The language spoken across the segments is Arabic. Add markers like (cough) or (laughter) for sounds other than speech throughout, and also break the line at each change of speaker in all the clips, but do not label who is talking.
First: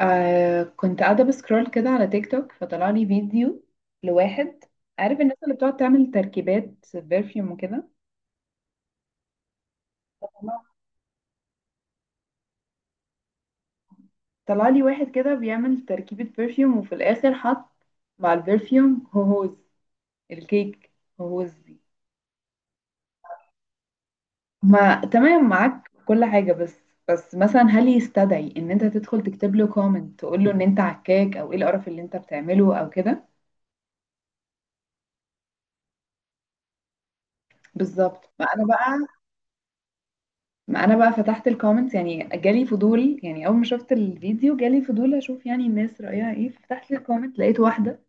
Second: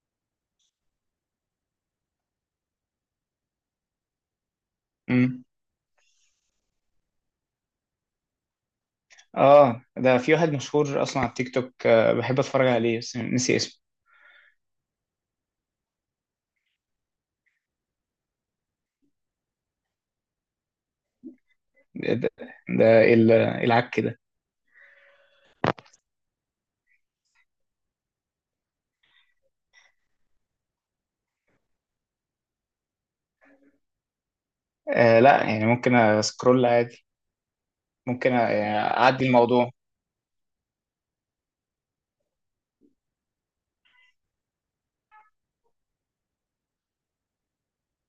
آه كنت قاعدة بسكرول كده على تيك توك فطلع لي فيديو لواحد. عارف الناس
امم
اللي بتقعد تعمل تركيبات برفيوم وكده؟
اه، ده في واحد مشهور اصلا على التيك توك، بحب اتفرج عليه بس نسي اسمه.
طلع لي واحد كده بيعمل تركيبة برفيوم وفي الآخر حط مع البرفيوم هوهوز الكيك، هوهوز دي.
ده, ده ده، العك ده.
ما تمام معاك في كل حاجة، بس مثلا هل يستدعي ان انت تدخل تكتب له كومنت تقول له ان انت عكاك، او ايه القرف اللي انت بتعمله او كده؟
آه، لا يعني ممكن اسكرول عادي.
بالظبط،
ممكن
ما انا
يعني
بقى
اعدي الموضوع.
ما انا بقى فتحت الكومنتس، يعني جالي فضول، يعني اول ما شفت الفيديو جالي فضول اشوف يعني الناس رأيها ايه. فتحت الكومنت لقيت واحدة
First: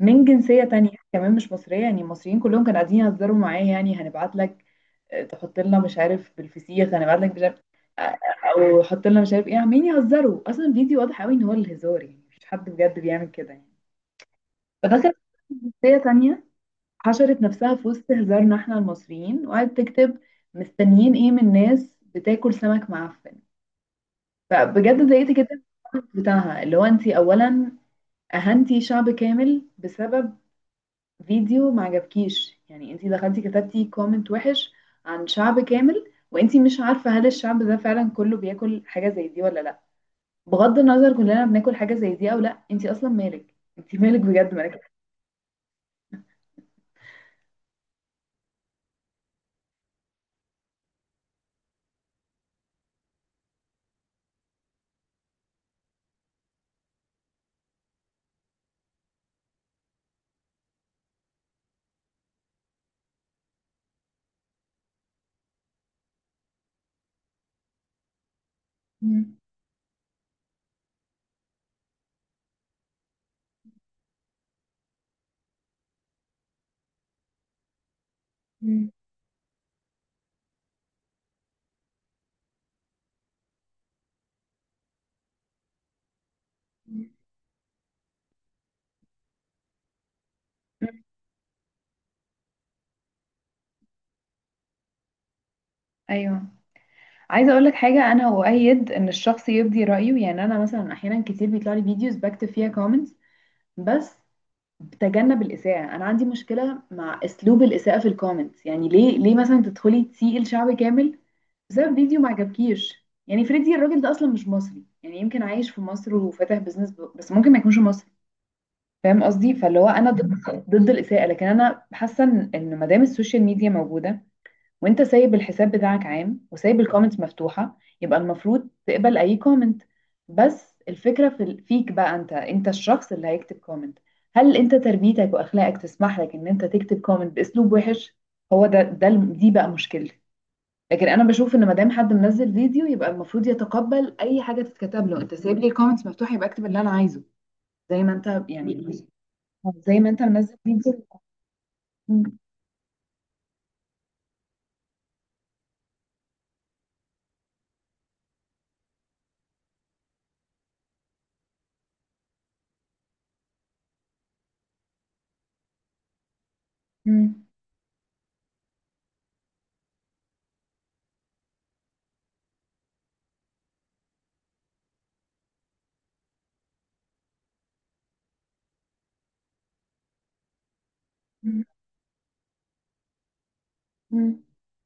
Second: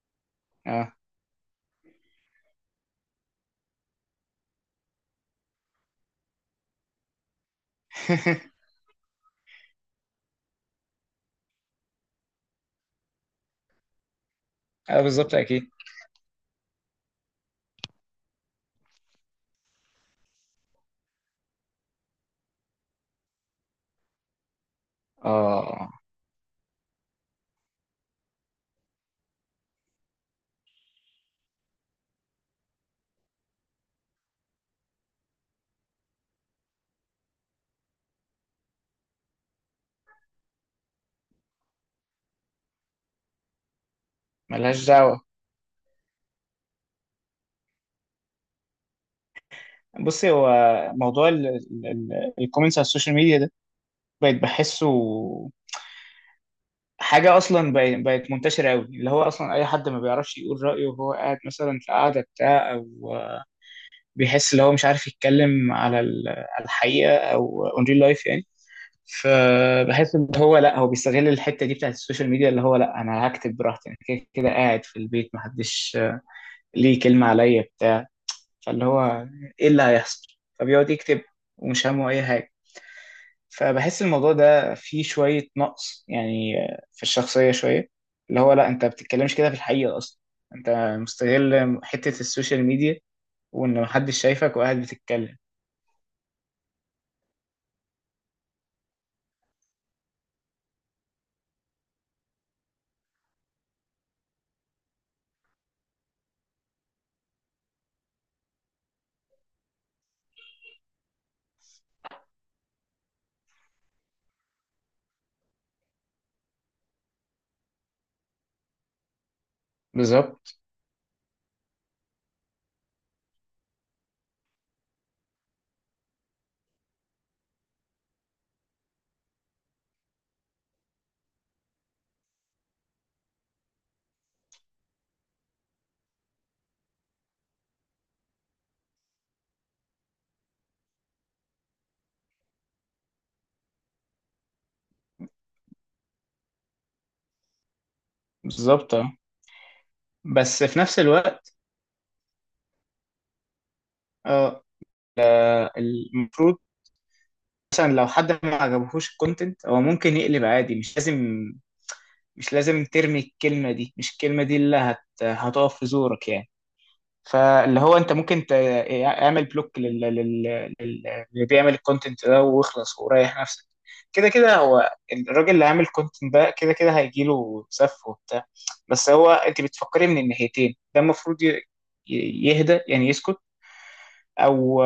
من جنسية تانية
اه.
كمان، مش مصرية. يعني المصريين كلهم كانوا قاعدين يهزروا معايا، يعني هنبعت لك آه، تحط لنا مش عارف بالفسيخ، هنبعت لك مش عارف، آه، آه،
(laughs)
او حط لنا مش عارف ايه. عمالين يهزروا اصلا، الفيديو واضح قوي ان هو الهزار، يعني مش حد بجد بيعمل كده يعني. فده
آه،
كان
بالظبط اكيد.
جنسية تانية، حشرت نفسها في وسط هزارنا احنا المصريين وقعدت تكتب: مستنيين ايه من ناس بتاكل سمك معفن. فبجد اتضايقت جدا من
اه،
الكومنت بتاعها اللي هو انت اولا اهنتي شعب كامل بسبب فيديو ما عجبكيش. يعني انت دخلتي كتبتي كومنت وحش عن شعب كامل وانت مش عارفه هل الشعب ده فعلا كله بياكل حاجه زي دي ولا لا. بغض النظر كلنا بناكل حاجه زي دي او لا، انت اصلا مالك، انت مالك، بجد مالك.
ملهاش دعوة. بصي، هو موضوع الكومنتس على السوشيال ميديا ده بقيت بحسه حاجة. أصلا بقت منتشرة أوي، اللي هو أصلا أي حد ما بيعرفش يقول رأيه وهو قاعد مثلا في قعدة بتاع، أو بيحس اللي هو مش عارف يتكلم على على الحقيقه، او اون ريل لايف يعني.
(laughs) مم.
فبحس ان هو، لا، هو بيستغل الحته دي بتاعت السوشيال ميديا، اللي هو لا انا هكتب براحتي. انا كده كده قاعد في البيت، محدش ليه كلمه عليا بتاع. فاللي
مم.
هو ايه اللي هيحصل؟ فبيقعد يكتب ومش همه اي حاجه. فبحس الموضوع ده فيه شويه نقص يعني، في
مم.
الشخصيه شويه، اللي هو لا، انت بتتكلمش كده في الحقيقه اصلا. انت مستغل حته السوشيال ميديا وان محدش شايفك، وقاعد بتتكلم.
ايوه، عايزه اقول لك حاجه. انا اؤيد ان الشخص يبدي رايه، يعني انا مثلا احيانا كتير بيطلع لي فيديوز بكتب فيها كومنتس، بس تجنب الإساءة. أنا عندي مشكلة مع أسلوب الإساءة في الكومنتس. يعني ليه مثلا تدخلي تسيئي لشعب كامل بسبب فيديو ما عجبكيش؟ يعني فريدي الراجل ده أصلا مش مصري، يعني يمكن عايش في مصر وفاتح بزنس، بس ممكن ما يكونش مصري. فاهم قصدي؟ فاللي هو أنا ضد
بالظبط،
ضد الإساءة. لكن أنا حاسة إن ما دام السوشيال ميديا موجودة وانت سايب الحساب بتاعك عام وسايب الكومنتس مفتوحة، يبقى المفروض تقبل اي كومنت. بس الفكرة فيك بقى انت الشخص اللي هيكتب كومنت. هل انت تربيتك واخلاقك تسمح لك ان انت تكتب كومنت باسلوب وحش؟ هو ده ده الم- دي بقى مشكلتي. لكن انا بشوف ان ما دام حد منزل فيديو يبقى المفروض يتقبل اي حاجة تتكتب له. انت سايب لي الكومنتس مفتوحة يبقى اكتب اللي انا عايزه، زي ما انت يعني،
بالظبط، اه.
زي ما انت منزل
بس في نفس
فيديو.
الوقت،
م-
اه المفروض مثلا لو حد ما عجبهوش الكونتنت، هو ممكن يقلب عادي. مش لازم، مش لازم ترمي الكلمة دي. مش الكلمة دي اللي هتقف في زورك يعني.
م-
فاللي هو انت ممكن اعمل بلوك لل... اللي بيعمل الكونتنت ده، واخلص وريح نفسك. كده كده هو الراجل اللي عامل كونتنت ده كده كده هيجيله سف وبتاع. بس هو انت بتفكري من الناحيتين. ده المفروض
م-
يهدى، يعني يسكت،
م-
او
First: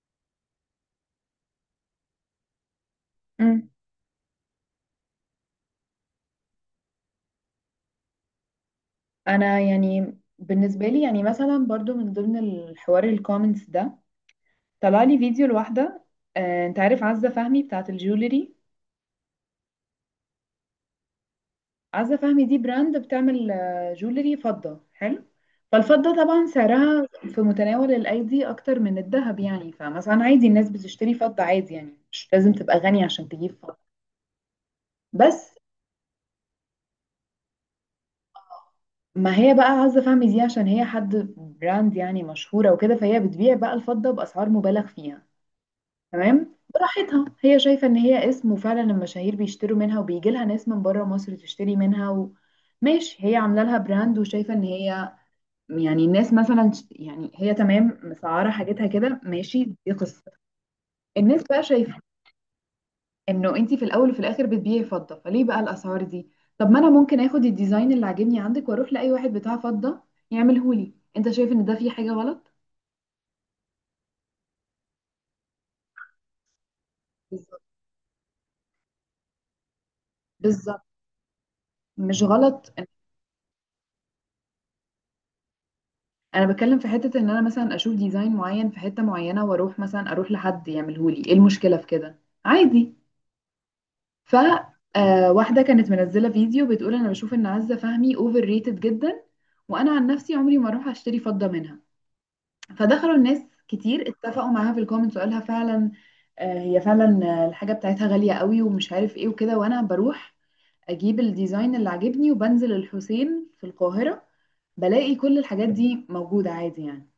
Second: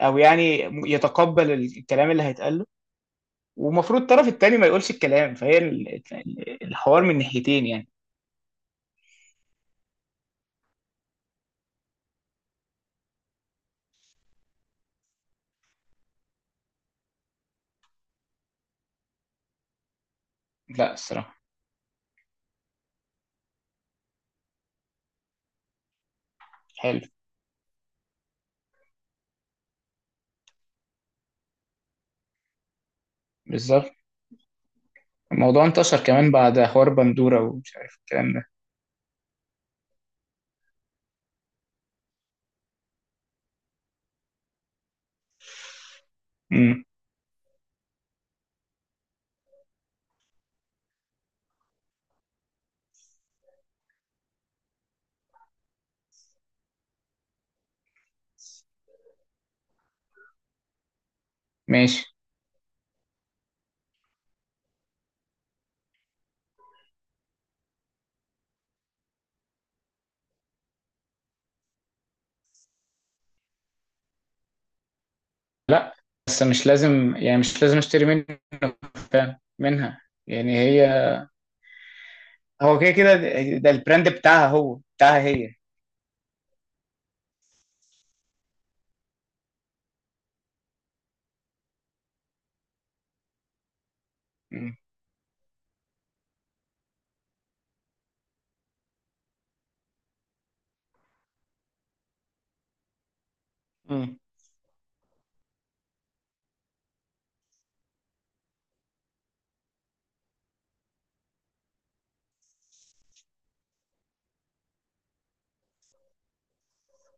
او يعني يتقبل الكلام اللي هيتقال له.
م-
ومفروض الطرف التاني ما يقولش الكلام، فهي الحوار من ناحيتين يعني.
انا يعني بالنسبه لي، يعني مثلا برضو من ضمن الحوار الكومنتس ده، طلع لي فيديو لواحده. آه، انت عارف عزه فهمي بتاعه الجولري؟
لا الصراحة.
عزه فهمي دي براند بتعمل جولري فضه حلو. فالفضه طبعا
حلو.
سعرها في متناول الايدي اكتر من الذهب يعني. فمثلا عادي الناس بتشتري فضه عادي، يعني مش لازم تبقى غني عشان تجيب فضه.
بالظبط،
بس
الموضوع انتشر كمان بعد حوار بندورة ومش عارف الكلام ده.
ما هي بقى عزه فهمي دي، عشان هي حد براند يعني مشهوره وكده، فهي بتبيع بقى الفضه باسعار مبالغ فيها. تمام،
امم.
براحتها هي شايفة ان هي اسم، وفعلا المشاهير بيشتروا منها وبيجي لها ناس من بره مصر تشتري منها. ماشي، هي عاملة لها براند وشايفة ان هي، يعني الناس مثلا يعني هي تمام مسعرة حاجتها كده، ماشي، دي قصة. الناس بقى شايفة
ماشي.
انه انتي في الاول وفي الاخر بتبيعي فضة، فليه بقى الاسعار دي؟ طب ما انا ممكن اخد الديزاين اللي عاجبني عندك واروح لاي واحد بتاع فضة يعملهولي. انت شايف ان ده فيه حاجة غلط؟
لا، بس مش لازم يعني
بالظبط،
مش لازم اشتري منه. فعلا منها. يعني
بالظبط،
هي،
مش غلط.
هو كده كده ده البراند بتاعها، هو بتاعها هي.
انا بتكلم في حتة ان انا مثلا اشوف ديزاين معين في حتة معينة، واروح مثلا اروح لحد يعملهولي. ايه المشكلة في كده؟ عادي. ف
امم.
آه، واحدة كانت منزلة فيديو بتقول انا بشوف ان عزة فهمي اوفر ريتد جدا، وانا عن نفسي عمري ما اروح اشتري فضة منها. فدخلوا الناس كتير
امم.
اتفقوا معاها في الكومنتس، وقالها فعلا آه، هي فعلا الحاجة بتاعتها غالية قوي ومش عارف ايه وكده، وانا بروح اجيب الديزاين اللي عاجبني وبنزل الحسين في القاهرة بلاقي كل الحاجات دي موجودة عادي يعني.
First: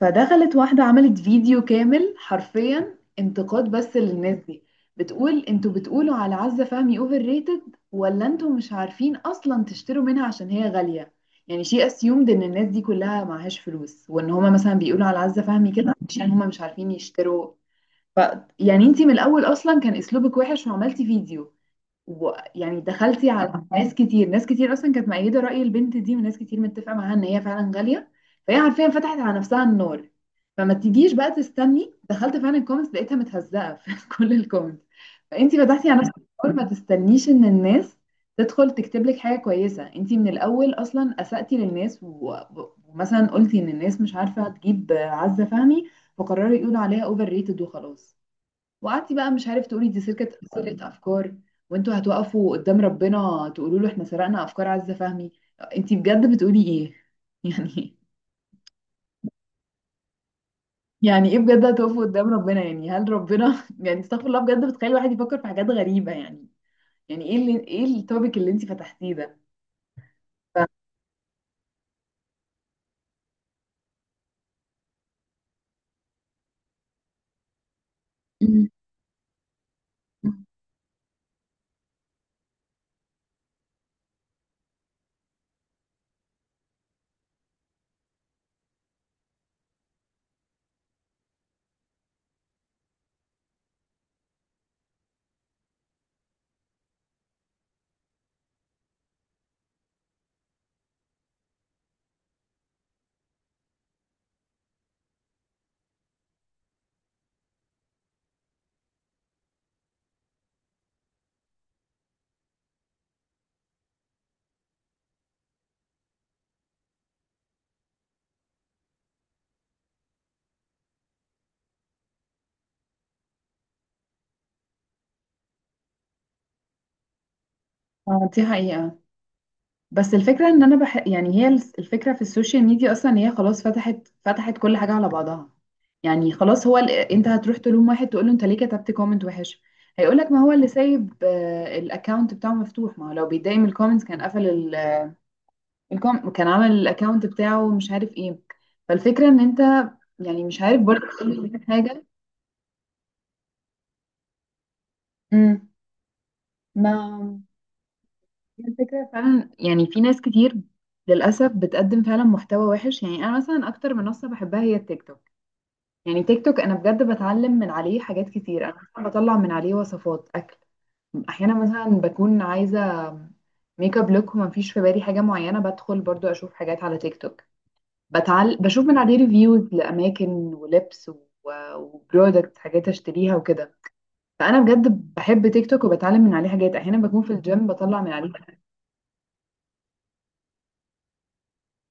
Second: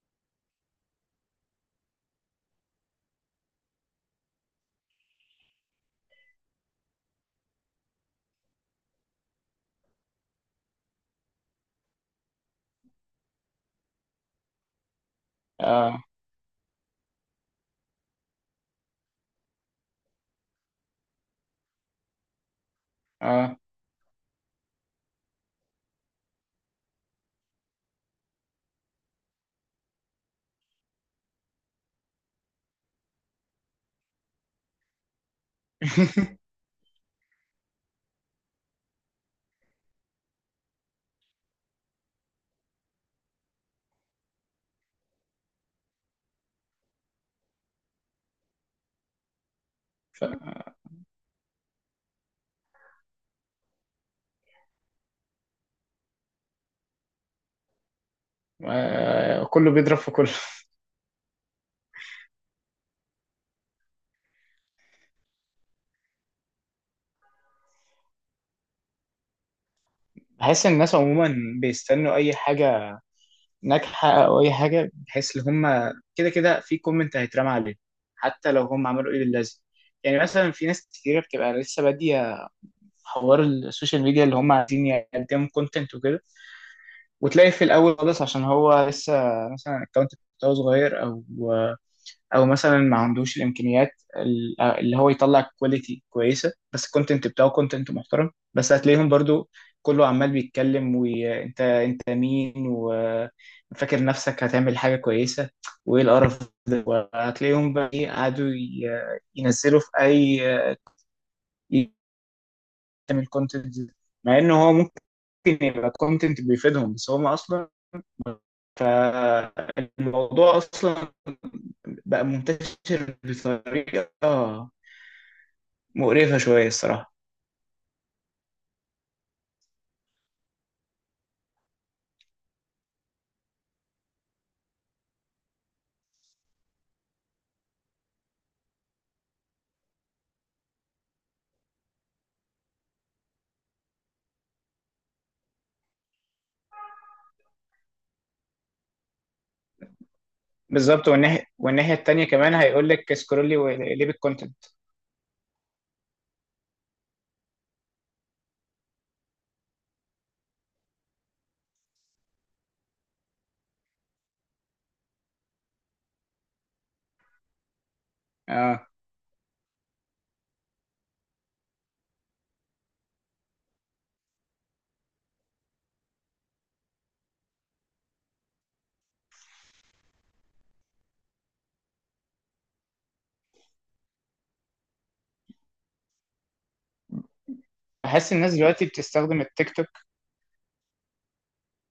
فدخلت واحدة عملت فيديو كامل حرفيا انتقاد بس للناس دي، بتقول انتوا بتقولوا على عزة فهمي اوفر ريتد، ولا انتوا مش عارفين اصلا تشتروا منها عشان هي غالية. يعني شيء اسيومد ان الناس دي كلها معهاش فلوس، وان هما مثلا بيقولوا على عزة فهمي كده
اه.
عشان هما مش عارفين يشتروا. ف يعني انتي من الاول اصلا كان اسلوبك وحش وعملتي فيديو، ويعني دخلتي
اه.
على ناس كتير، ناس كتير اصلا كانت مؤيده راي البنت دي وناس كتير متفقه معاها ان هي فعلا غاليه. فهي حرفيا فتحت على نفسها النار. فما تجيش بقى تستني، دخلت فعلا الكومنتس لقيتها متهزقه (laughs) في كل الكومنتس. فانتي فتحتي على نفسك النار،
(laughs)
ما تستنيش ان الناس تدخل تكتب لك حاجه كويسه. انتي من الاول اصلا اسأتي للناس، و- و- ومثلا قلتي ان الناس مش عارفه تجيب عزه فهمي، فقرروا يقولوا عليها اوفر ريتد وخلاص. وقعدتي بقى مش عارف تقولي دي سرقة، سرقة أفكار. وانتوا هتوقفوا قدام ربنا تقولوا له احنا سرقنا أفكار عزة فهمي. انتي بجد بتقولي ايه؟ (laughs) يعني،
آه، كله بيضرب في كله.
يعني ايه بجد، هتقفوا قدام ربنا؟ يعني هل ربنا (laughs) يعني استغفر الله، بجد بتخلي الواحد يفكر في حاجات غريبة يعني. يعني ايه التوبيك اللي انتي فتحتيه ده؟ ف...
بحس ان الناس عموما بيستنوا اي حاجه ناجحه او اي حاجه، بحيث ان هم كده كده في كومنت هيترمى عليه حتى لو
مم.
هم عملوا ايه للازم. يعني مثلا في ناس كتيره بتبقى لسه باديه حوار السوشيال ميديا، اللي هم عايزين يقدموا كونتنت وكده، وتلاقي في الاول خالص عشان هو لسه، مثلا الاكونت بتاعه صغير، او مثلا ما عندوش الامكانيات اللي هو يطلع كواليتي كويسه، بس الكونتنت بتاعه كونتنت محترم. بس هتلاقيهم برضو كله عمال بيتكلم، وانت انت مين وفاكر نفسك هتعمل حاجه كويسه وايه القرف ده. وهتلاقيهم بقى إيه قعدوا ينزلوا في اي، يعمل كونتنت، مع ان هو ممكن يبقى كونتنت بيفيدهم بس هم اصلا. فالموضوع اصلا بقى منتشر بطريقه مقرفة شوية الصراحة.
آه، دي حقيقة. بس الفكرة ان انا يعني هي الفكرة في السوشيال ميديا اصلا هي خلاص، فتحت كل حاجة على بعضها. يعني خلاص هو انت هتروح تلوم واحد تقول له انت ليه كتبت كومنت وحش؟ هيقولك ما هو اللي سايب الاكونت بتاعه مفتوح، ما هو لو بيتضايق من الكومنتس كان قفل كان عمل الاكونت بتاعه مش عارف ايه. فالفكرة ان انت يعني مش عارف برضه
بالظبط،
تقول له
والناحية
حاجة.
التانية كمان هيقول لك سكرولي وليب الكونتنت.
امم، ما هي الفكرة فعلا، يعني في ناس كتير للأسف بتقدم فعلا محتوى وحش. يعني أنا مثلا أكتر منصة بحبها هي التيك توك. يعني تيك توك انا بجد بتعلم من عليه حاجات كتير. انا
اه،
مثلا بطلع من عليه وصفات اكل، احيانا مثلا بكون عايزه ميك اب لوك وما فيش في بالي حاجه معينه، بدخل برضو اشوف حاجات على تيك توك، بشوف من عليه ريفيوز لاماكن ولبس و... وبرودكت، حاجات اشتريها وكده. فانا بجد بحب تيك توك وبتعلم من عليه حاجات، احيانا بكون في الجيم بطلع من عليه
بحس الناس دلوقتي بتستخدم التيك توك.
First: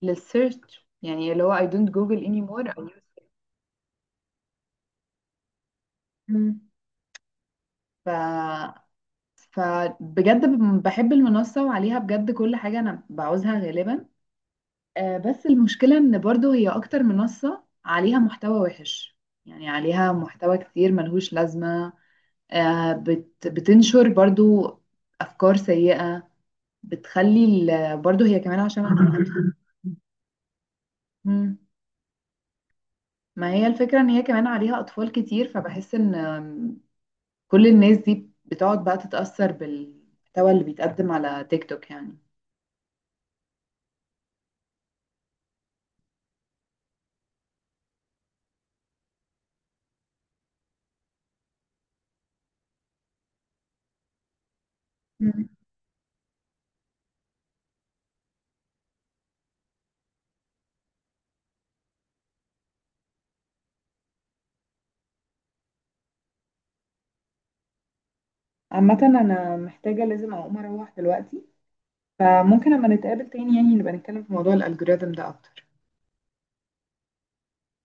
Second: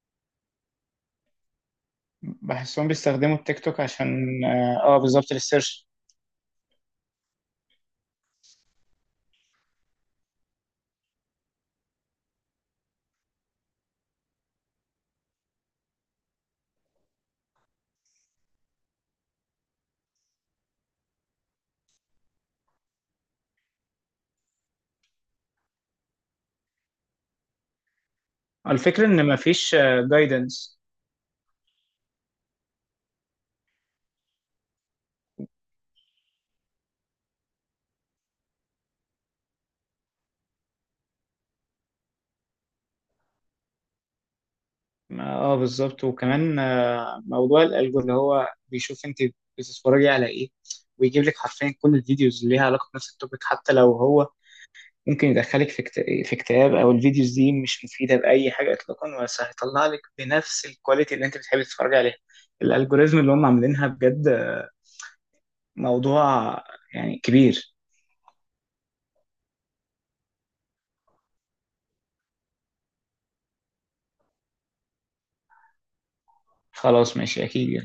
للسيرش يعني، اللي هو I don't Google anymore I
بحسهم
use it.
بيستخدموا التيك توك عشان آه، بالظبط للسيرش.
مم. ف فبجد بحب المنصة وعليها بجد كل حاجة أنا بعوزها غالبا. آه، بس المشكلة إن برضو هي أكتر منصة عليها محتوى وحش. يعني عليها محتوى كتير ملهوش لازمة. آه، بتنشر برضو أفكار سيئة، بتخلي برضو هي كمان عشان
الفكرة ان
(laughs)
مفيش جايدنس.
مم. ما هي الفكرة ان هي كمان عليها اطفال كتير، فبحس ان كل الناس دي بتقعد بقى تتأثر بالمحتوى اللي بيتقدم على تيك توك يعني.
اه، بالظبط، وكمان آه، موضوع الالجو اللي هو بيشوف انت بتتفرجي على ايه، ويجيب لك حرفيا كل الفيديوز اللي ليها علاقة بنفس التوبيك، حتى لو هو ممكن يدخلك في اكتئاب، او الفيديوز دي مش مفيده باي حاجه اطلاقا، بس هيطلع لك بنفس الكواليتي اللي انت بتحبي تتفرجي عليها. الالجوريزم اللي هم عاملينها بجد موضوع يعني كبير.
عامة أنا محتاجة لازم أقوم أروح دلوقتي، فممكن أما نتقابل تاني يعني نبقى نتكلم في موضوع الألجوريزم ده أكتر.
خلاص ماشي اكيد.